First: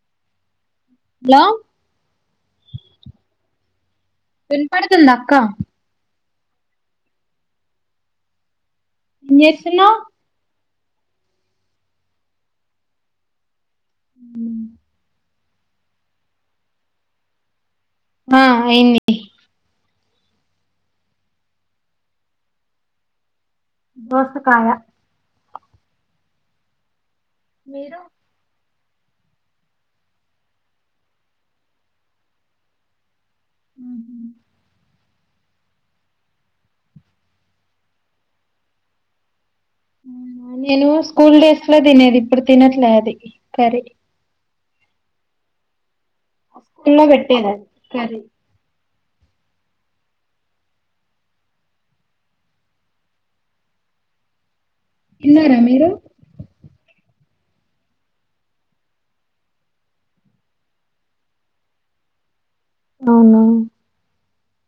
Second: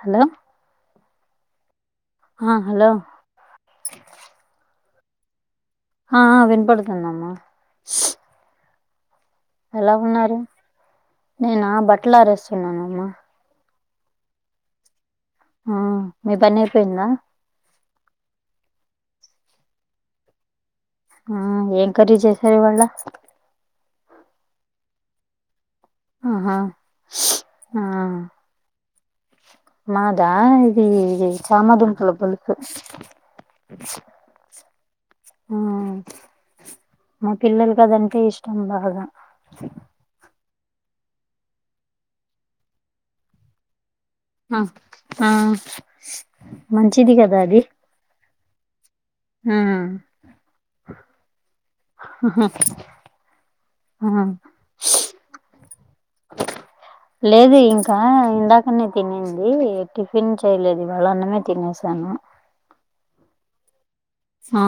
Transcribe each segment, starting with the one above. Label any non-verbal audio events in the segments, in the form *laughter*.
Hello hello ఆ hello వినపడుతుందా అక్కా ఆ వినపడుతుందమ్మా ఏం ఎలా చేస్తున్నావ్ ఉన్నారు? నేనా బట్టలారేస్తున్నానమ్మా. ఉమ్ ఆ మీ పని అయిపోయిందా. ఆ అయింది. ఆ ఏం కర్రీ చేసారు ఇవాళ్ళ. దోసకాయ. ఆహా. ఆ మీరు. మాదా ఇది చామదుంపల పులుసు. ఆ మా పిల్లలకి అదంటే ఇష్టం బాగా. నేను స్కూల్ డేస్ లో తినేది ఇప్పుడు తినట్లే అది కర్రీ. ఆ. న్న మంచిది కదా పెట్టేద కర. హ్మ్మ్ హా ఇన్నారా మీరు లేదు ఇంకా ఇందాకనే తినింది టిఫిన్ చేయలేదు ఇవాళ అన్నమే తినేసాను. అవును! ఆ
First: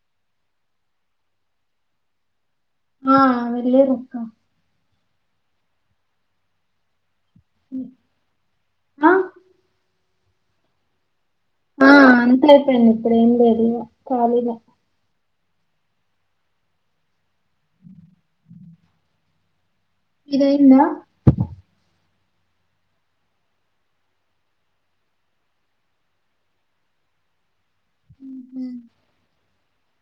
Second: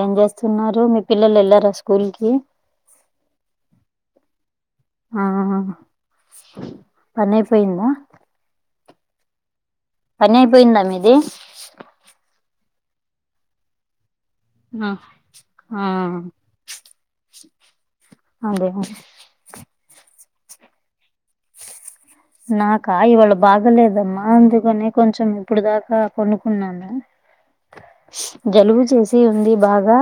ఏం చేస్తున్నారు మీ పిల్లలు వెళ్లరా స్కూల్ కి. ఆ వెళ్ళారు అక్కా. ఆ పనైపోయిందా. అ పని అయిపోయిందా మీది. ఆ అంతా అయిపోయింది ఇప్పుడు ఏం లేదు ఖాళీనే. ఆ ఆ అదే అ. ఇదాయిందా. నాకా ఇవాళ బాగలేదమ్మా అందుకని కొంచెం ఇప్పుడు దాకా పోనుకున్నాను. జలుబు చేసి ఉంది బాగా.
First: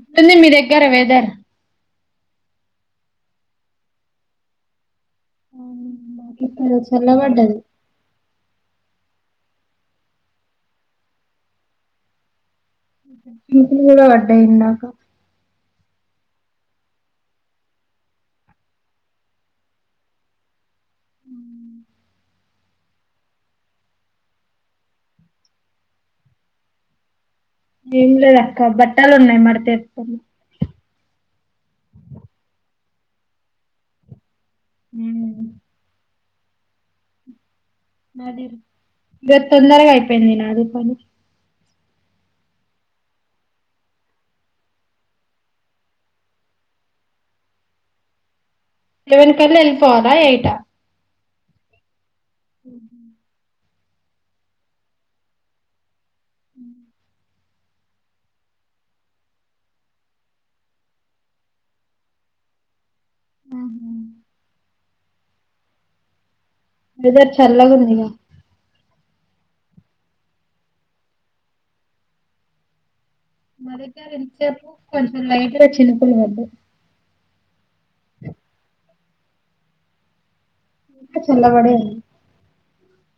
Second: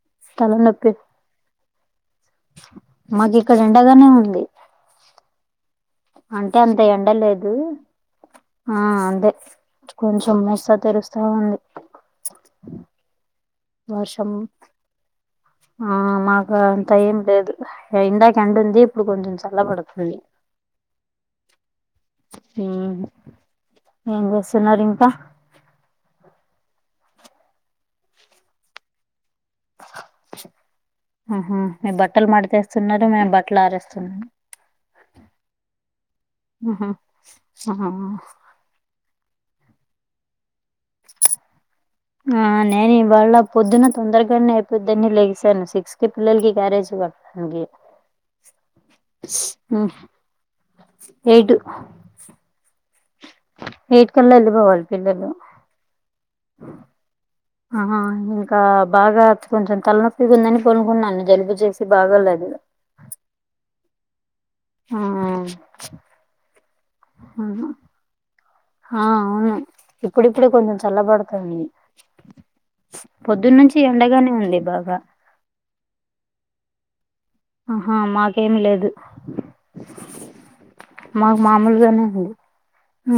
ఎట్లుంది మీ తల దగ్గర నొప్పి వెదర్ మాకు ఇక్కడ ఎండగానే ఉంది. మాకు అంటే ఇక్కడ అంతే ఎండా లేదు. చల్లబడ్డది ఆ అదే కొంచెం మస్తా తెరుస్తా ఉంది. చినుకులు కూడా వర్షం పడ్డాయి ఇందాకా. ఆ మాకు అంత ఏం లేదు ఇందాకా ఎండ ఉంది ఇప్పుడు కొంచెం చల్ల పడుతుంది. హ్మ్మ్ హ్మ్మ్ ఏం చేస్తున్నారు ఇంకా. ఏం లేదు అక్కా బట్టాలు ఉన్నాయి మడేటెడ్టన్న. ఆహ మీర్ బట్టలు మడితేస్తున్నారు మేము బట్టలు ఆరేస్తున్నాము. ఉమ్ ఆహా ఆహా నాది‌ రేప్ తొందరగా అయిపోయింది నాది పని. ఆ నేను ఇవాళ పొద్దున్న తొందరగానే అయిపోద్దని లెగిసాను సిక్స్ కి పిల్లలకి క్యారేజ్ కట్. హంగే. లెవెన్ కల్లా ఎళ్లిపోవాలా లేయిట్ ఆ. హైటూ *inaudible* ఎయిట్ కల్ల ఎల్లి ఎల్లిపోవలిసిందే మేము ఆహా ఇంకా బాగా కొంచెం తలనొప్పిగుందని పనుకున్నాను జలుబు చేసి బాగా లేక ఉహు ఆ వెదర్ చల్లగా ఉంది. ఆ అవును ఇప్పుడిప్పుడే కొంచెం చల్లబడతంది. పొద్దున్నుంచి ఎండగానే ఉంది బాగా లైట్ గా చినుకులు పడ్డాయి. ఆహా మాకేమి లేదు. ఇంకా మాకు చల్లబడే మామూలుగానే ఉంది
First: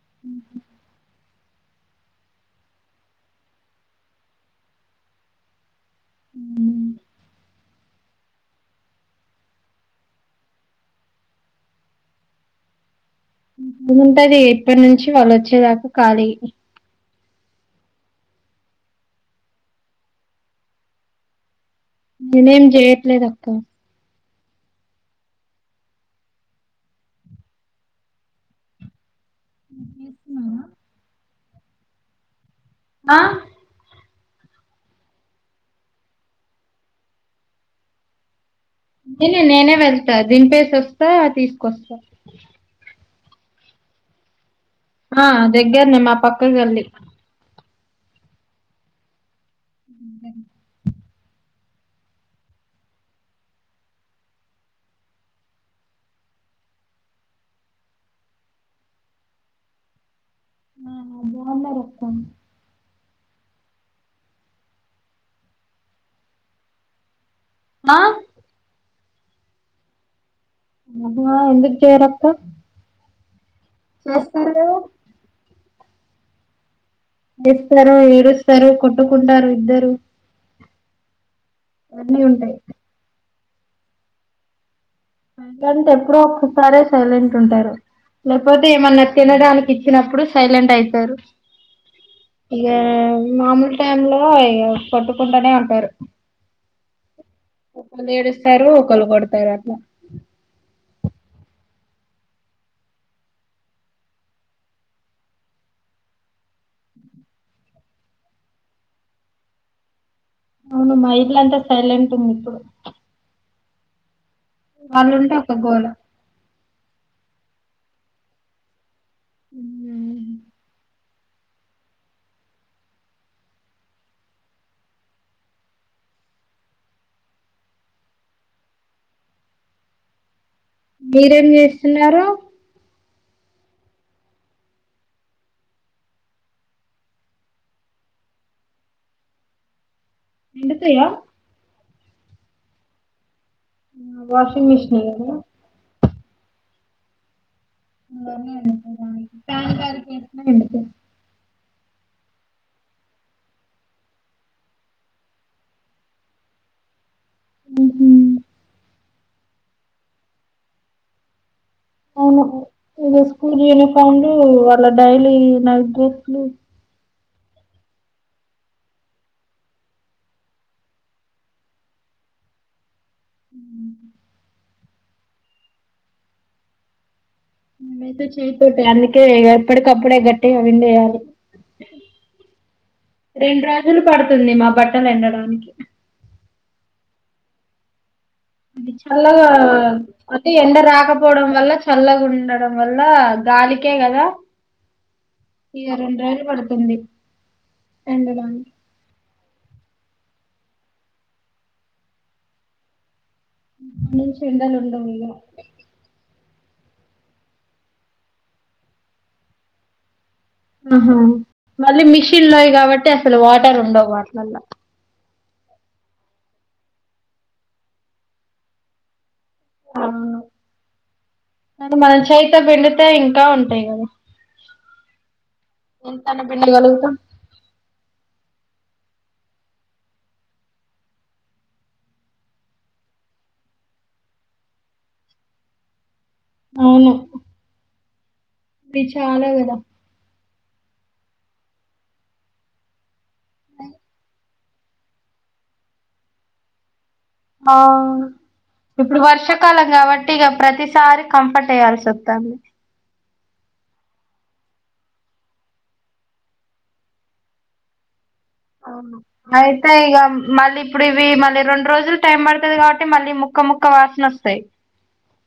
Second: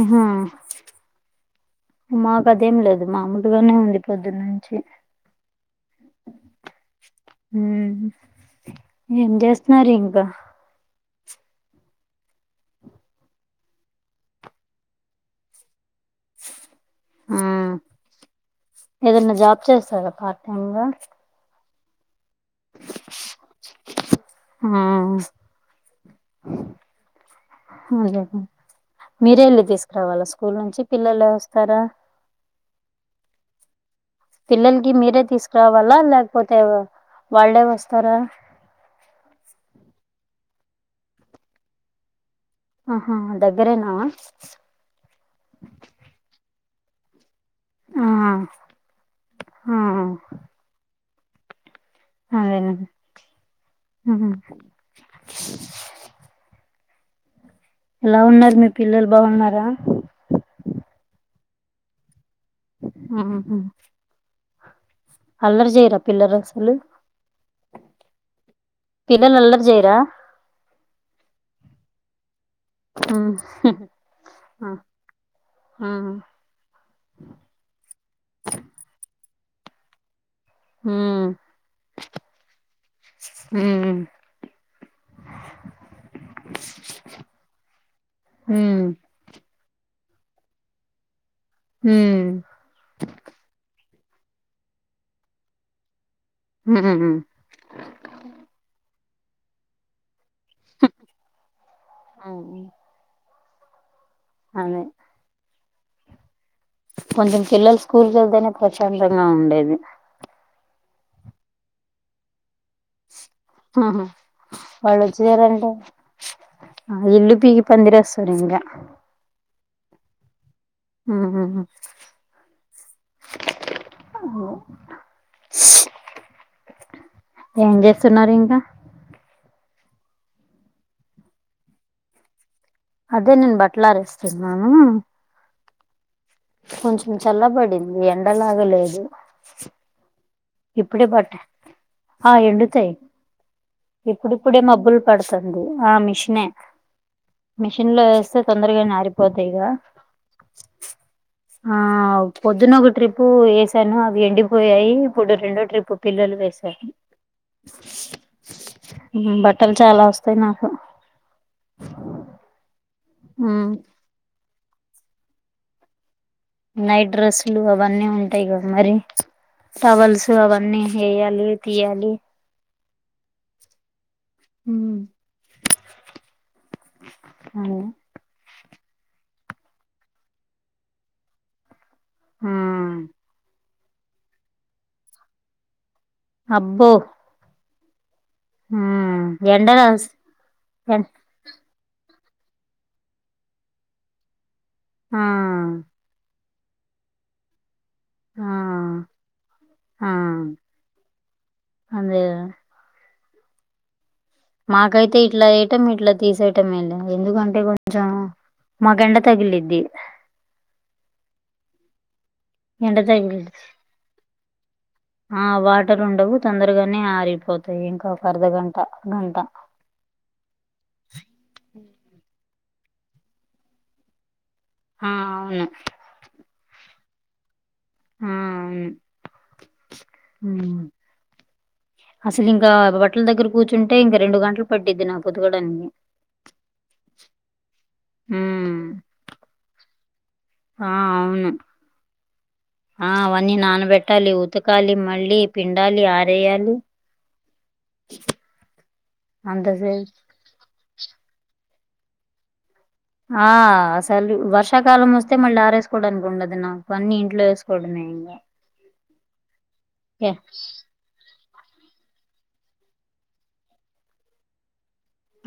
ఆహా మాకు అదేం లేదు మామూల్గనే ఉంది పొద్దున్నుంచి ఉ ఊ ము ఏం జెస్తున్నారు ఇంకా ఏముంటది ఇప్పటి నుంచి వాళ్ళు వోచ్చేదాకా ఖాళీ ము ఏదన్నా జాబ్ చేస్తారా పార్ట్ టైమ్ గా నేనేం జేయట్లేదు అక్క ఆ అదెలే మీరే ఎళ్ళి తీసుకురావాలా స్కూల్ నుంచి పిల్లలు ఏ వోస్తారా ఆ పిల్లలకి మీరే తీసుకురావాలా లేకపోతే వాళ్ళే వస్తారా నేను నేనే వెళ్తా దింపేసి వోస్తా తీసుకొస్తా ఆహా దగ్గరేనా ఆ దగ్గరనేే మా పక్క గల్లి ఆ ఆ ఇంకా అదేన ఉ ఉ ఎలా ఉన్నరు మీ పిల్లలు బావున్నారా ఆ బావున్నరక్క ఊ ఉ అల్లరి జేయరా పిల్లల్ అసలు హా పిల్లలు అల్లరి జేయరా ఆ ఎందుకు జేయరక్క ఊ ఉ అస్తర్లు ఆ లేస్తారు ఏడుస్తరు కొట్టుకుంటారు ఇద్దరు ము అన్నీ ఉంటాయి. ము కంటే ఎప్పుడో ఒక్కసారే సైలెంట్ ఉంటారు లేకపోతే హ్మ్ ఏమన్నా తినడానికి ఇచ్చినప్పుడు సైలెంట్ అయితారు. హ ఇగా మామూలు టైమ్ లో ఇగ కొట్టుకుంటనే ఉంటారు. ఉహు ఒకరు ఏడుస్తారు ఒకల్ కొడతారు అట్లా. అవునా అనే కొంచం పిల్లలు స్కూల్కి ఎళ్తేనే ప్రశాంతంగా ఉండేది అవును మ ఇల్లయితే సైలెంట్ ఉంది ఇప్పుడు అహ వాళ్ళుంటే ఒక వాళ్లొచ్చినారంటే గోల ఆ ఇల్లు పికి పందిరేస్తారు ఇంగ ఉమ్ ఉహు ఒహో ఏం చేస్తున్నారు ఇంకా? మీరేం చేస్తున్నారు? అదే నేన్ బట్లారస్తున్నాను కొంచం చల్లబడింది, ఎండలాగే లేదు. ఇప్పుడే ఎండుతాయా బట్ట ఆ ఎండుతయి ఇప్పుడిప్పుడే వాషింగ్ మబ్బులు మిషన్ కదా పడుతుంది, ఆ మిషినే మిషన్ లో ఏస్తే అలానే తొందరగా ఎండిపోయినాయి నారిపోతయ్ గా ఫ్యాన్ గాలికి వేసిన ఎండిపోయి ఆ పొద్దున ఒక ట్రిప్పు ఏసాను అవి ఎండిపోయాయి. ఇప్పుడు రెండో ట్రిప్పు పిల్లలవేశా. ఉమ్ బట్టలు చాలా వస్తాయి నాకు. అవును ఇది స్కూల్ యూనిఫార్మ్లు, అలా డైలీ నైట్ డ్రెస్ లు నైట్ డ్రెస్సులు అవన్నీ ఉంటయిగా మరి. టవల్స్ అవన్నీ ఏయాలి, తీయాలి. ఉమ్ ఉమ్ అవు తో చేయపోతే అందుకే ఇగ ఎప్పటికప్పుడే గట్టిగా విండేయాలి. రెండు రోజులు పడుతుంది మా బట్టలు ఎండడానికి. అబ్బో అది చల్లగా ఎండలా అతే ఎండ రాకపో పోవడం వల్ల, చల్లగా ఉండడం వల్ల గాలికే కదా. ఆ ఇగ రెండు రోజులు పడుతుంది, రెండు రోజు ఆ ఆ అదే కదా న *unintelligible* మాకైతే ఇట్లా ఎట్ టం ఇట్లా తీసేయటం ఏను, ఎందుకంటే కొంచెం మాక్ ఎండ తగిలిద్ది. ఉహు మళ్ళీ మిషన్ లోయి ఎండ కాబట్టి, అసలు తగిలి వాటర్ ఉండవు వాటిలల్ల ఆ వాటర్ ఉండవు తొందరగానే ఆరిపోతాయి, ఇంకొక అర్ధగంట, గంట. ఓహో అంటే మనం చెయ్ తో పిండితే ఇంకా ఉంటయి కదా. ఆ అవును ఎంతని పిండగలుగుతం? హుమ్ ఉమ్ అసలు ఇంకా బట్టల దగ్గర కూర్చుంటే ఇంకా రెండు గంటలు పడ్డిద్ది నాకు ఉతకడానికి అవును హ చాలా గదా ఆ అవును ఆ అవన్నీ నానబెట్టాలి ఉతకాలి మళ్ళీ పిండాలి ఆరేయాలి ఆ ఇప్పుడు వర్షాకాలం అంతసేపు కాబట్టి టి ఇక ప్రతిసారి కంఫర్ట్ ఎయ్యాల్సి వత్తాంది ఆ అసలు వర్షాకాలం వస్తే మళ్ళీ ఆరేసుకోవడానికి ఉండదు నాకు అన్ని ఇంట్లో వేసుకోవడమే ఇంకా ఆయితే ఇక ఏ, మళ్ళీ ఇప్పుడు ఇవి మళ్ళీ రెండు రోజులు టైం పడతది కాబట్టి మళ్ళీ ముక్క ముక్క వాసన వస్తాయి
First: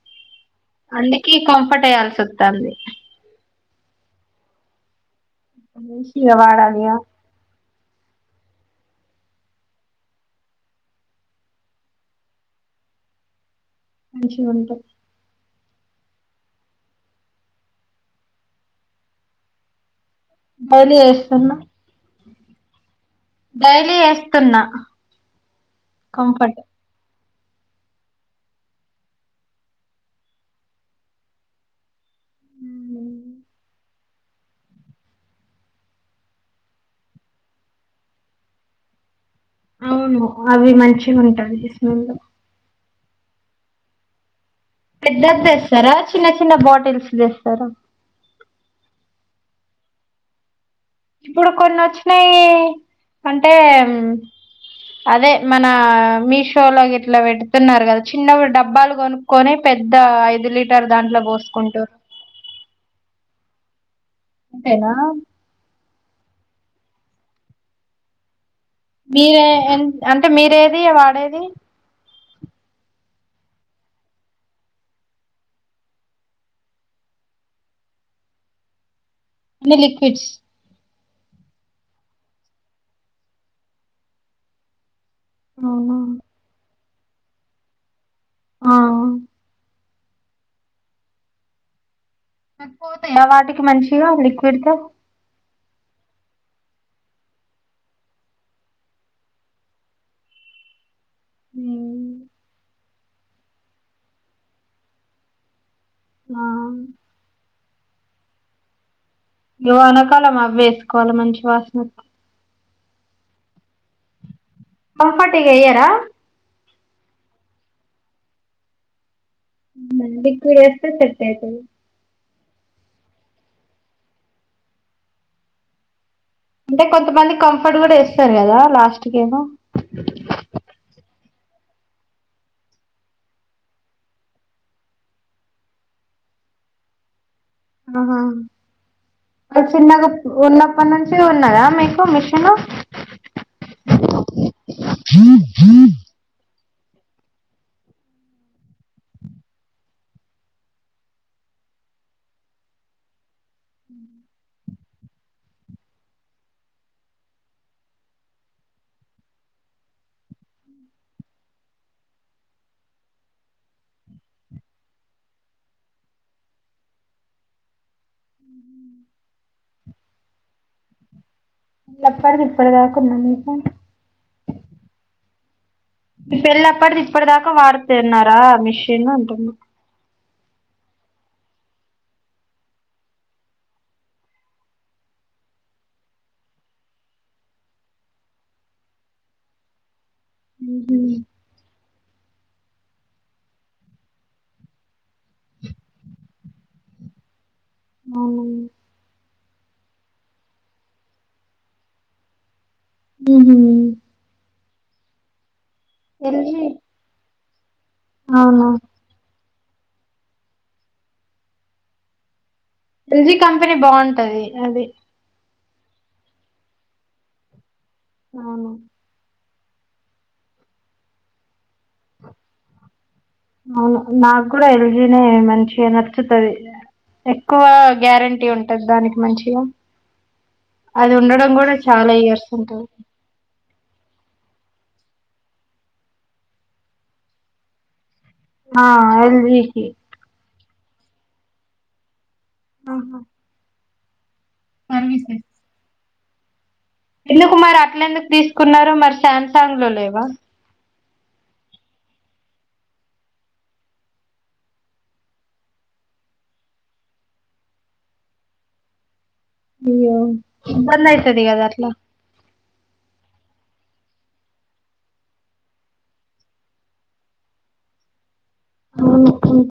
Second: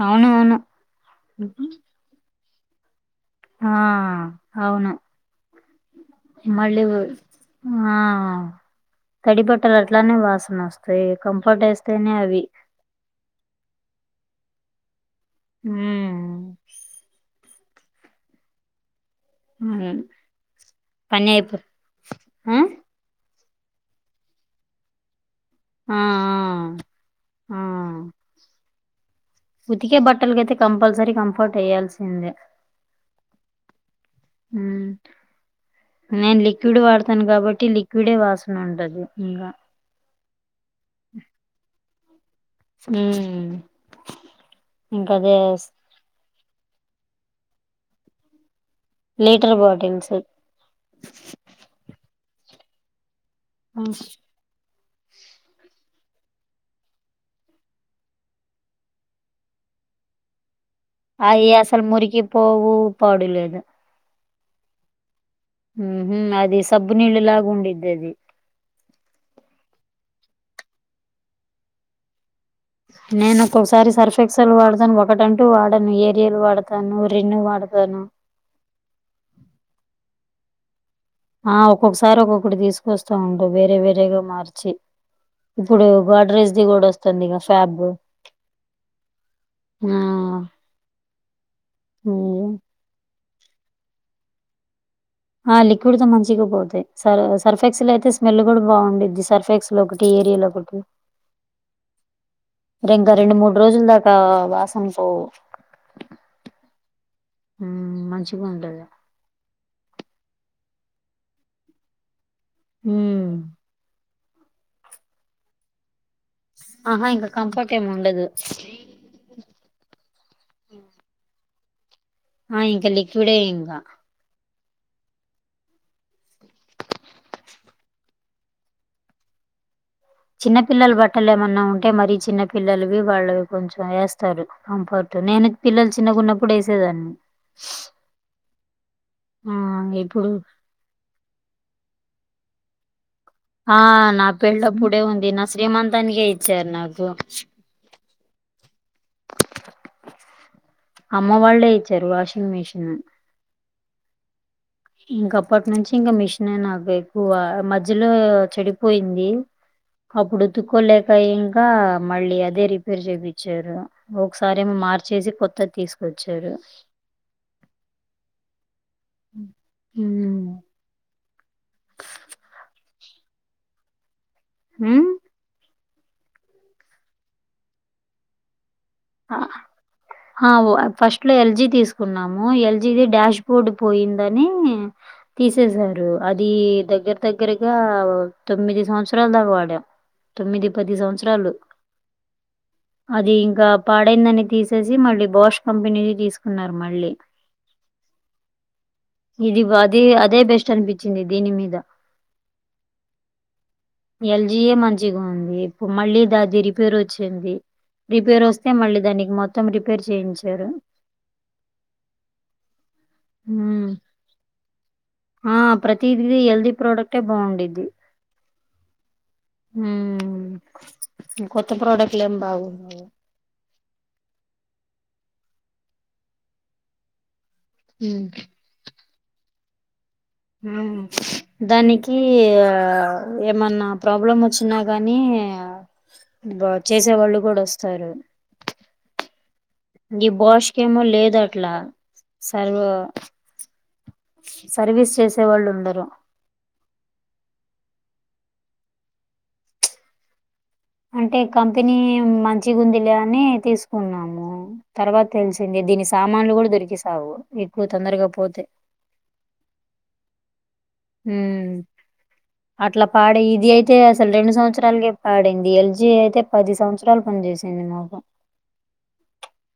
అవును అవును అందుకే కంఫర్ట్ ఎయ్యాల్సి వత్తాంది ఆ అవును మంచిగా మళ్ళీ వాడాలిగా. ఊ ఆ తడి బట్టలు అట్లానే వాసన వస్తాయి కంఫర్ట్ వేస్తేనే అవి మంచిగుంటాయి ఉమ్ ఉమ్ డైలీ పనిఅయిపో ఏస్తున్నా. ఆ డైలీ వేస్తున్నా ఆ *inaudible* కంఫర్ట్ ఆ ఉతికే బట్టలకయితే కంపల్సరీ కంఫర్ట్ వెయ్యాల్సిందే హమ్ నేను లిక్విడ్ వాడతాను కాబట్టి లిక్విడే వాసన ఉంటది ఇంకా అవును అవి మంచిగుంటాది స్మెల్ ఉమ్ పెద్దది తెస్తారా చిన్న చిన్న బాటిల్స్ తెస్తారా లీటర్ బాటిల్స్ ఇప్పుడు కొన్ని వచ్చినాయి అంటే అదే మన మీషోలో ఇట్లా పెడుతున్నారు కదా చిన్నవి డబ్బాలు కొను క్కొని పెద్ద ఐదు లీట అవి అసలు మురికి పోవు పాడులేదు అంతేనా ఉహు అది సబ్బు నీళ్ళు లాగ ఉండిద్ది అది మీరే ఎ అంటే మీరేది వాడేది నేను ఒక్కొక్కసారి సర్ఫెక్సలు వాడతాను ఒకటంటూ వాడను ఏరియాలు వాడతాను రిన్ను వాడతాను అన్ని లిక్విడ్స్ ఆ ఒక్కొక్కసారి ఒక్కొక్కటి తీసుకొస్తా ఉంట వేరే వేరేగా మార్చి ఇప్పుడు అవునా గాడ్రెస్ది కూడా వస్తుందిగా ఫ్యాబ్ ఆ ఆ *inaudible* ఉన్లే పోతాయ వాటికి మంచిగా లిక్విడ్ తో ఆ లిక్విడ్ తో మంచిగా పోతాయి స సర్ఫెక్స్ అయితే స్మెల్ కూడా బాగుద్ది సర్ఫెక్సల్ ఒకటి ఏరియాల్ ఒకటి ఓకే ఉం రిగ్గా మరి ఇంకా రెండు మూడు రోజుల దాకా వాసన పోవు ఆ మ్మ్ మంచిగా ఉంటది ఇంగ వానకాలం అవేసుకోవాలి మంచి వాసన ఒత్ మ్మ్ కంఫర్ట్ ఎయ్యరా ఆహా ఇంకా కంఫట్ ఏం ఉండదు లిక్విడ్ ఎస్తే సెట్ అయితది ఆ ఇంకా లిక్విడే ఇంగా అంటే కొంతమంది కంఫర్ట్ కూడా ఏస్తారు కదా లాస్ట్కేమో చిన్నపిల్లలు బట్టలు ఏమన్నా ఉంటే మరి చిన్న పిల్లలవి వాళ్ళు కొంచెం వేస్తారు కంఫర్ట్ నేను పిల్లలు చిన్నగున్నప్పుడు వేసేదాన్ని ఆహా ఆ అ చిన్నకు ఇప్పుడు ఉన్న అప్పటి నుంచే ఉన్నదా మీకు మిషన్ ఆ నా పెళ్ళప్పుడే ఉంది నా శ్రీమంతానినికే ఇచ్చారు నాకు అమ్మ వాళ్ళే ఇచ్చారు వాషింగ్ మిషిన్ మ్మ్ ఇంక అప్పటి నుంచి ఇంక మిషనే నాకు ఎక్కువ మధ్యలో చెడిపోయింది అప్పుడు ఉతుక్కోలేక ఇంకా మళ్ళీ అదే రిపేర్ చేపిచ్చారు ఒకసారేమో మార్చేసి కొత్తది తీసుకొచ్చారు మ్మ్ మ్మ్ ఎప్పటికిిప్పడుదాకున్నా మీకు మ్మ్ పెళ్పప్పటిది ఇప్పటి దాకా వాడుతన్నారా మిషను ఆ అంటున్నా ఆ ఫస్ట్ లో ఎల్జి తీసుకున్నాము ఎల్జిది డాష్ బోర్డ్ పోయిందని తీసేసారు అది దగ్గర దగ్గరగా తొమ్మిది సంవత్సరాలు దాకా వాడాం తొమ్మిది పది ఊహూ సంవత్సరాలు అది ఇంకా పాడైందని తీసేసి మళ్ళీ బాష్ కంపెనీది తీసుకున్నారు మళ్ళీ అవునా ఇది అది అదే బెస్ట్ అనిపిచ్చింది దీని మీద మ్మ్ ఎల్జీయే మంచిగుంది ఇప్పుడు మళ్ళీ దాది ఎల్జీ రిపేర్ వచ్చింది రిపేర్ వస్తు అవునా మళ్ళీ దానికి మొత్తం రిపేర్ చేయించారు ఎల్జి కంపెనీ హ్మ్. బాగుంటది అది ఆ ప్రతీది ఎల్ది ప్రొడక్టే బాగుండేది అవును మ్మ్ కొత్త ప్రొడక్ట్లు ఏం బాగుండవు అవును నాక్కూడా ఎల్జీనేే మంచిగా నచ్చుతది ఎక్కువ ఉమ్ గ్యారెంటీ ఉంటది దానికి మంచిగా అది ఉండడం కూడా చాలా దానికీ ఇయర్స్ ఉంటది ఏమన్నా ప్రాబ్లం వచ్చినా గానీ బా చేసే వాళ్ళు గూడా వస్తారు ఆ ఎల్జీకి ఈ బాష్కి ఏమో లేదు అట్లా సర్వ్ ఆహా. సర్వీస్ చేసే వాళ్లుండరు ఎందుకు మరట్లెందుకు తీసుకున్నారూ మరి శ్యామ్సాంగ్ లో లేవా అంటే కంపెనీ మంచిగుందిలే అని తీసుకున్నాము తర్వాత తెలిసింది దీని సామాన్లు గూడా దొరికిసావు ఎక్కువ తొందరగా పోతే అయ్యో ఇబ్బంది అయితది కదా హ్మ్ అట్లా అట్లా పాడే ఇది అయితే అసలు రెండు సంవత్సరాలుగే పాడైంది ఎల్ జి అయితే పది సంవత్సరాలు పనిచేసింది. నౌగ అవును